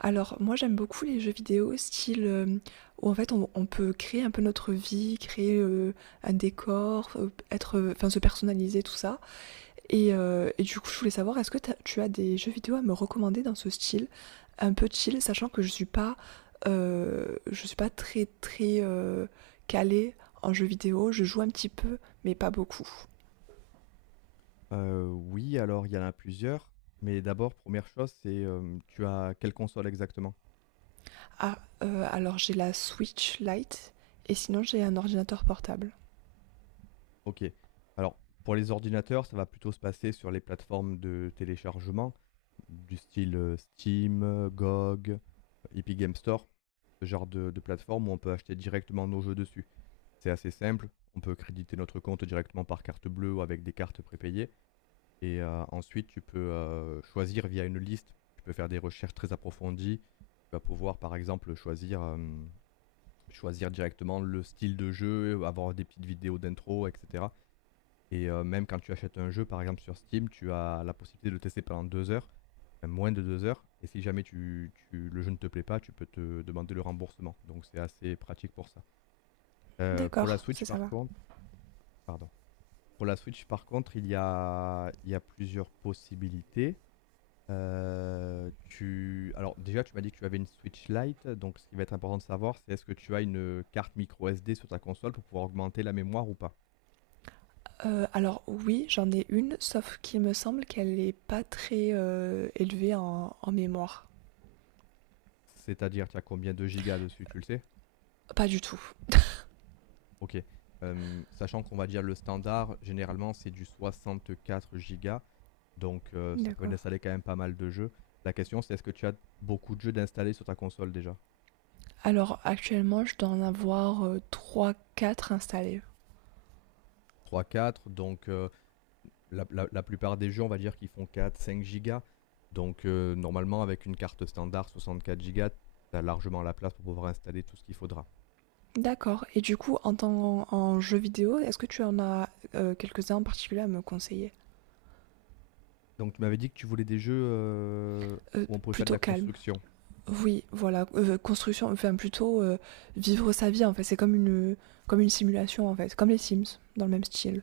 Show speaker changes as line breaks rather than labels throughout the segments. Alors moi j'aime beaucoup les jeux vidéo style, où en fait on peut créer un peu notre vie, créer, un décor, être, enfin se personnaliser tout ça et et du coup je voulais savoir est-ce que tu as des jeux vidéo à me recommander dans ce style? Un peu chill, sachant que je suis pas très, très, calée en jeux vidéo. Je joue un petit peu, mais pas beaucoup.
Oui, alors il y en a plusieurs, mais d'abord première chose, c'est, tu as quelle console exactement?
Ah, alors j'ai la Switch Lite et sinon j'ai un ordinateur portable.
OK. Alors pour les ordinateurs, ça va plutôt se passer sur les plateformes de téléchargement du style, Steam, GOG, Epic Game Store, ce genre de plateforme où on peut acheter directement nos jeux dessus. C'est assez simple, on peut créditer notre compte directement par carte bleue ou avec des cartes prépayées. Et ensuite, tu peux, choisir via une liste. Tu peux faire des recherches très approfondies. Tu vas pouvoir, par exemple, choisir directement le style de jeu, avoir des petites vidéos d'intro et cetera. Et même quand tu achètes un jeu, par exemple, sur Steam, tu as la possibilité de le tester pendant 2 heures, même moins de 2 heures. Et si jamais tu tu le jeu ne te plaît pas, tu peux te demander le remboursement. Donc c'est assez pratique pour ça. Pour la
D'accord, ça,
Switch,
ça
par
va.
contre, pardon. Pour la Switch, par contre, il y a plusieurs possibilités. Tu Alors déjà, tu m'as dit que tu avais une Switch Lite, donc ce qui va être important de savoir, c'est est-ce que tu as une carte micro SD sur ta console pour pouvoir augmenter la mémoire ou pas?
Alors oui, j'en ai une, sauf qu'il me semble qu'elle est pas très, élevée en mémoire.
C'est-à-dire, tu as combien de gigas dessus, tu le sais?
Pas du tout.
OK. Sachant qu'on va dire le standard, généralement, c'est du 64 gigas. Donc ça permet
D'accord.
d'installer quand même pas mal de jeux. La question, c'est est-ce que tu as beaucoup de jeux d'installer sur ta console déjà?
Alors actuellement, je dois en avoir, 3-4 installés.
Trois, quatre. Donc la plupart des jeux, on va dire, qui font quatre cinq gigas. Donc, normalement, avec une carte standard 64 gigas, tu as largement la place pour pouvoir installer tout ce qu'il faudra.
D'accord et du coup en tant en jeu vidéo, est-ce que tu en as, quelques-uns en particulier à me conseiller?
Donc, tu m'avais dit que tu voulais des jeux où on pouvait faire de
Plutôt
la
calme.
construction.
Oui, voilà, construction, enfin plutôt, vivre sa vie en fait, c'est comme une simulation en fait, comme les Sims, dans le même style.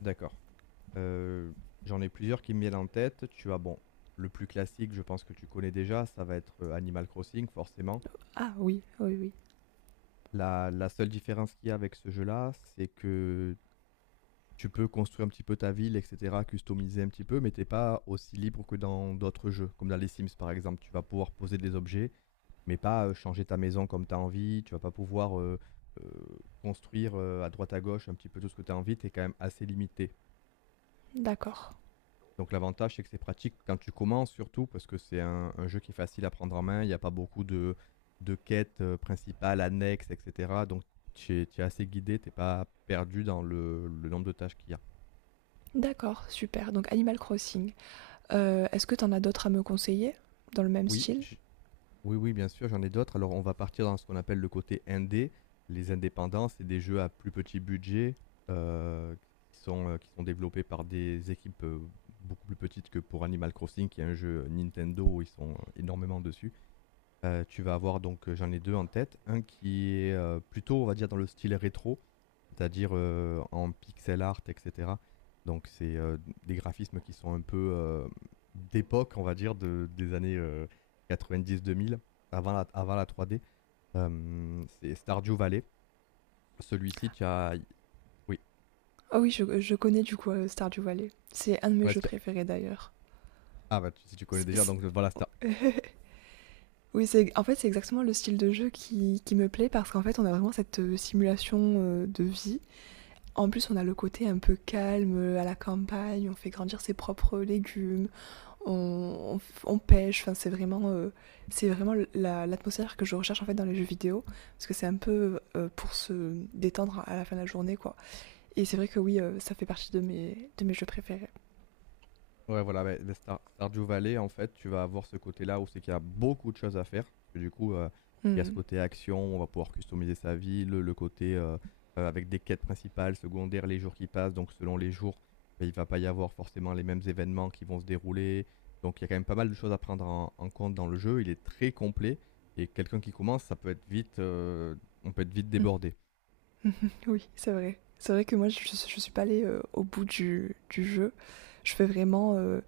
D'accord. Euh, J'en ai plusieurs qui me viennent en tête. Tu as, bon, le plus classique, je pense que tu connais déjà, ça va être Animal Crossing, forcément.
Ah oui, oui, oui.
La seule différence qu'il y a avec ce jeu-là, c'est que tu peux construire un petit peu ta ville, et cetera, customiser un petit peu, mais t'es pas aussi libre que dans d'autres jeux, comme dans les Sims par exemple. Tu vas pouvoir poser des objets, mais pas changer ta maison comme tu as envie. Tu vas pas pouvoir euh, construire à droite à gauche un petit peu tout ce que tu as envie. Tu es quand même assez limité.
D'accord.
Donc l'avantage, c'est que c'est pratique quand tu commences surtout, parce que c'est un jeu qui est facile à prendre en main. Il n'y a pas beaucoup de quêtes, principales, annexes, etc. Donc tu es assez guidé, tu n'es pas perdu dans le nombre de tâches qu'il y a.
D'accord, super. Donc Animal Crossing. Est-ce que t'en as d'autres à me conseiller, dans le même
Oui,
style?
j- Oui, oui, bien sûr, j'en ai d'autres. Alors, on va partir dans ce qu'on appelle le côté indé. Les indépendants, c'est des jeux à plus petit budget, heu, qui sont développés par des équipes, beaucoup plus petites que pour Animal Crossing, qui est un jeu Nintendo, ils sont énormément dessus. Tu vas avoir donc, j'en ai 2 en tête. Un qui est, plutôt on va dire dans le style rétro, c'est-à-dire, en pixel art et cetera. Donc c'est, des graphismes qui sont un peu, d'époque on va dire de des années, 90-2000, avant la 3D. C'est Stardew Valley. Celui-ci tu as oui,
Ah oui, je connais du coup, Stardew Valley. C'est un de mes
ouais
jeux
si tu as
préférés d'ailleurs.
ah bah, tu, Si tu connais
C
déjà,
c
donc voilà Star
oui, c'est en fait, c'est exactement le style de jeu qui me plaît parce qu'en fait, on a vraiment cette, simulation, de vie. En plus, on a le côté un peu calme, à la campagne, on fait grandir ses propres légumes, on, on pêche. Enfin, c'est vraiment l'atmosphère que je recherche en fait dans les jeux vidéo, parce que c'est un peu pour se détendre à la fin de la journée, quoi. Et c'est vrai que oui, ça fait partie de mes jeux préférés.
Ouais, voilà, mais Stardew Valley, en fait, tu vas avoir ce côté-là où c'est qu'il y a beaucoup de choses à faire. Parce que du coup, il y a ce
Hmm.
côté action, on va pouvoir customiser sa ville, le côté, avec des quêtes principales, secondaires, les jours qui passent. Donc, selon les jours, ben, il va pas y avoir forcément les mêmes événements qui vont se dérouler. Donc, il y a quand même pas mal de choses à prendre en compte dans le jeu. Il est très complet et quelqu'un qui commence, ça peut être vite, on peut être vite
Mhm.
débordé.
Mmh. Oui, c'est vrai. C'est vrai que moi, je suis pas allée, au bout du jeu. Je fais vraiment,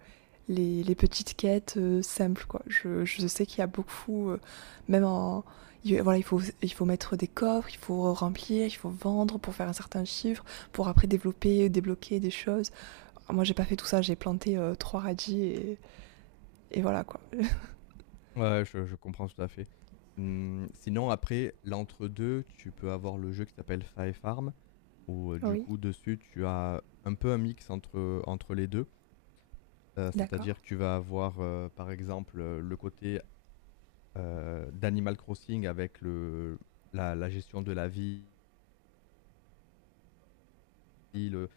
les petites quêtes, simples, quoi. Je sais qu'il y a beaucoup, même en il voilà, il faut mettre des coffres, il faut remplir, il faut vendre pour faire un certain chiffre, pour après développer, débloquer des choses. Moi, j'ai pas fait tout ça, j'ai planté, 3 radis et voilà, quoi.
Ouais, je comprends tout à fait. Sinon, après, l'entre-deux, tu peux avoir le jeu qui s'appelle Five Farm où du
Oui,
coup dessus tu as un peu un mix entre les deux.
d'accord.
C'est-à-dire que tu vas avoir par exemple, le côté d'Animal Crossing avec la gestion de la ville, euh,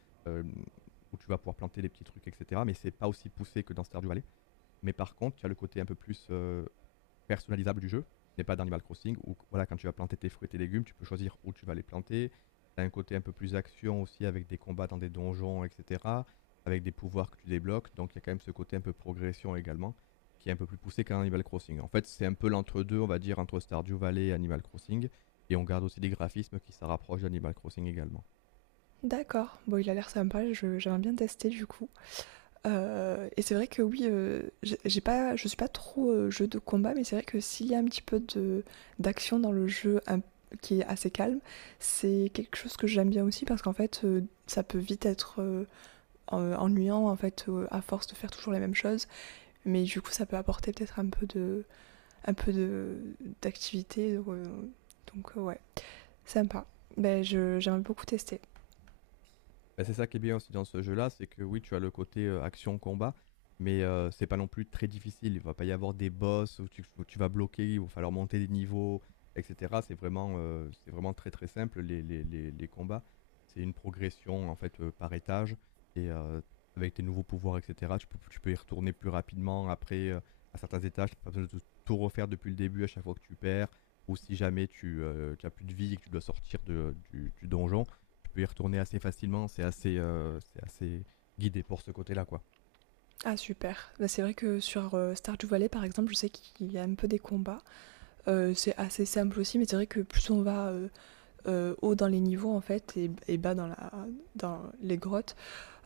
où tu vas pouvoir planter des petits trucs, etc. Mais c'est pas aussi poussé que dans Stardew Valley. Mais par contre, tu as le côté un peu plus personnalisable du jeu, n'est pas d'Animal Crossing, où voilà, quand tu vas planter tes fruits et tes légumes, tu peux choisir où tu vas les planter. Tu as un côté un peu plus action aussi avec des combats dans des donjons, etc. Avec des pouvoirs que tu débloques. Donc il y a quand même ce côté un peu progression également, qui est un peu plus poussé qu'un Animal Crossing. En fait, c'est un peu l'entre-deux, on va dire, entre Stardew Valley et Animal Crossing. Et on garde aussi des graphismes qui se rapprochent d'Animal Crossing également.
D'accord. Bon, il a l'air sympa, je j'aimerais bien tester, du coup. Et c'est vrai que oui, j'ai pas, je suis pas trop jeu de combat, mais c'est vrai que s'il y a un petit peu de d'action dans le jeu un- qui est assez calme, c'est quelque chose que j'aime bien aussi parce qu'en fait, ça peut vite être ennuyant en fait à force de faire toujours la même chose, mais du coup, ça peut apporter peut-être un peu de d'activité, donc, ouais, sympa. Ben je j'aimerais beaucoup tester.
Bah, c'est ça qui est bien aussi dans ce jeu-là, c'est que oui, tu as le côté, action-combat, mais c'est pas non plus très difficile. Il va pas y avoir des boss où tu vas bloquer, il va falloir monter des niveaux et cetera. C'est vraiment très, très simple les combats. C'est une progression en fait, par étage et avec tes nouveaux pouvoirs et cetera. Tu peux y retourner plus rapidement après, à certains étages, tu n'as pas besoin de tout refaire depuis le début à chaque fois que tu perds, ou si jamais tu as plus de vie et que tu dois sortir de du donjon, tu peux y retourner assez facilement, c'est assez guidé pour ce côté-là, quoi.
Ah super. Ben, c'est vrai que sur Stardew Valley par exemple, je sais qu'il y a un peu des combats. C'est assez simple aussi, mais c'est vrai que plus on va haut dans les niveaux en fait et bas dans, dans les grottes,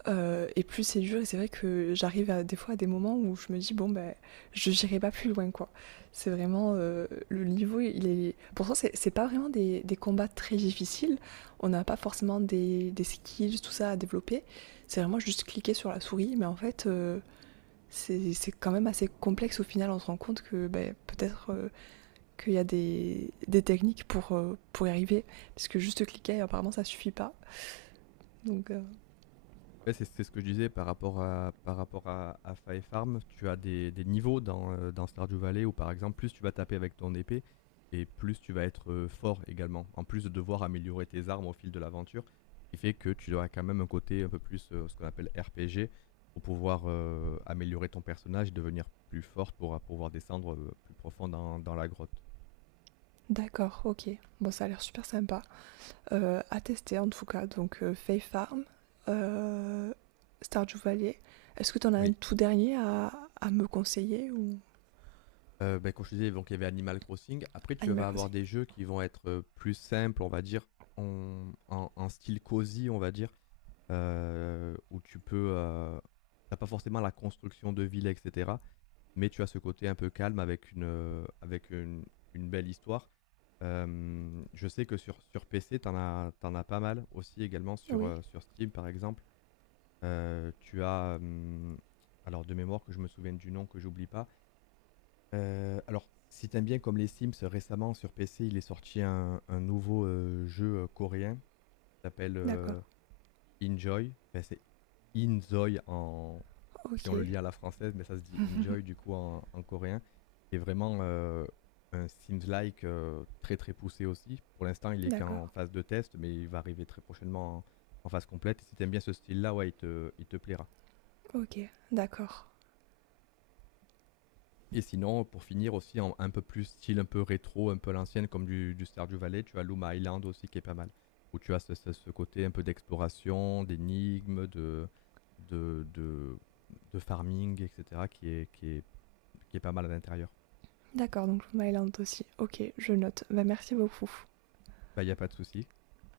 et plus c'est dur. Et c'est vrai que j'arrive à, des fois à des moments où je me dis bon ben je n'irai pas plus loin quoi. C'est vraiment le niveau il est. Pourtant c'est pas vraiment des combats très difficiles. On n'a pas forcément des skills tout ça à développer. C'est vraiment juste cliquer sur la souris, mais en fait. C'est quand même assez complexe au final, on se rend compte que ben, peut-être qu'il y a des techniques pour y arriver. Parce que juste cliquer, apparemment, ça suffit pas. Donc,
Ouais, c'est ce que je disais à Fire Farm, tu as des niveaux dans Stardew Valley où, par exemple, plus tu vas taper avec ton épée, et plus tu vas être fort également, en plus de devoir améliorer tes armes au fil de l'aventure, ce qui fait que tu auras quand même un côté un peu plus, ce qu'on appelle RPG, pour pouvoir améliorer ton personnage, et devenir plus fort pour pouvoir descendre plus profond dans la grotte.
d'accord, ok. Bon, ça a l'air super sympa. À tester, en tout cas. Donc, Faith Farm, euh, Stardew Valley. Est-ce que tu en as un
Oui.
tout dernier à me conseiller ou
Bah, comme je te disais, donc il y avait Animal Crossing. Après, tu
Animal
vas avoir
Crossing.
des jeux qui vont être, plus simples, on va dire, en style cosy, on va dire, où tu peux, tu pas forcément la construction de ville et cetera, mais tu as ce côté un peu calme avec une belle histoire. Je sais que sur PC, tu en as t'en as pas mal aussi également
Oui,
sur Steam, par exemple. Heu, tu as, hem, alors, de mémoire, que je me souvienne du nom, que j'oublie pas. Alors, si t'aimes bien comme les Sims, récemment sur PC, il est sorti un nouveau, jeu, coréen, qui s'appelle,
d'accord,
Enjoy. Enfin, c'est Inzoï en si on le
ok.
lit à la française, mais ça se dit Enjoy du coup en coréen. Qui est vraiment, un Sims-like, très, très poussé aussi. Pour l'instant, il est
D'accord,
qu'en phase de test, mais il va arriver très prochainement en phase complète. Et si t'aimes bien ce style-là, ouais, il te plaira.
ok, d'accord.
Et sinon, pour finir aussi, un peu plus style, un peu rétro, un peu à l'ancienne, comme du Stardew Valley, tu as Loom Island aussi qui est pas mal. Où tu as ce côté un peu d'exploration, d'énigmes, de, de, de farming, etc. qui est pas mal à l'intérieur.
D'accord, donc Moon Island aussi. Ok, je note. Bah, merci beaucoup.
Bah, il n'y a pas de souci.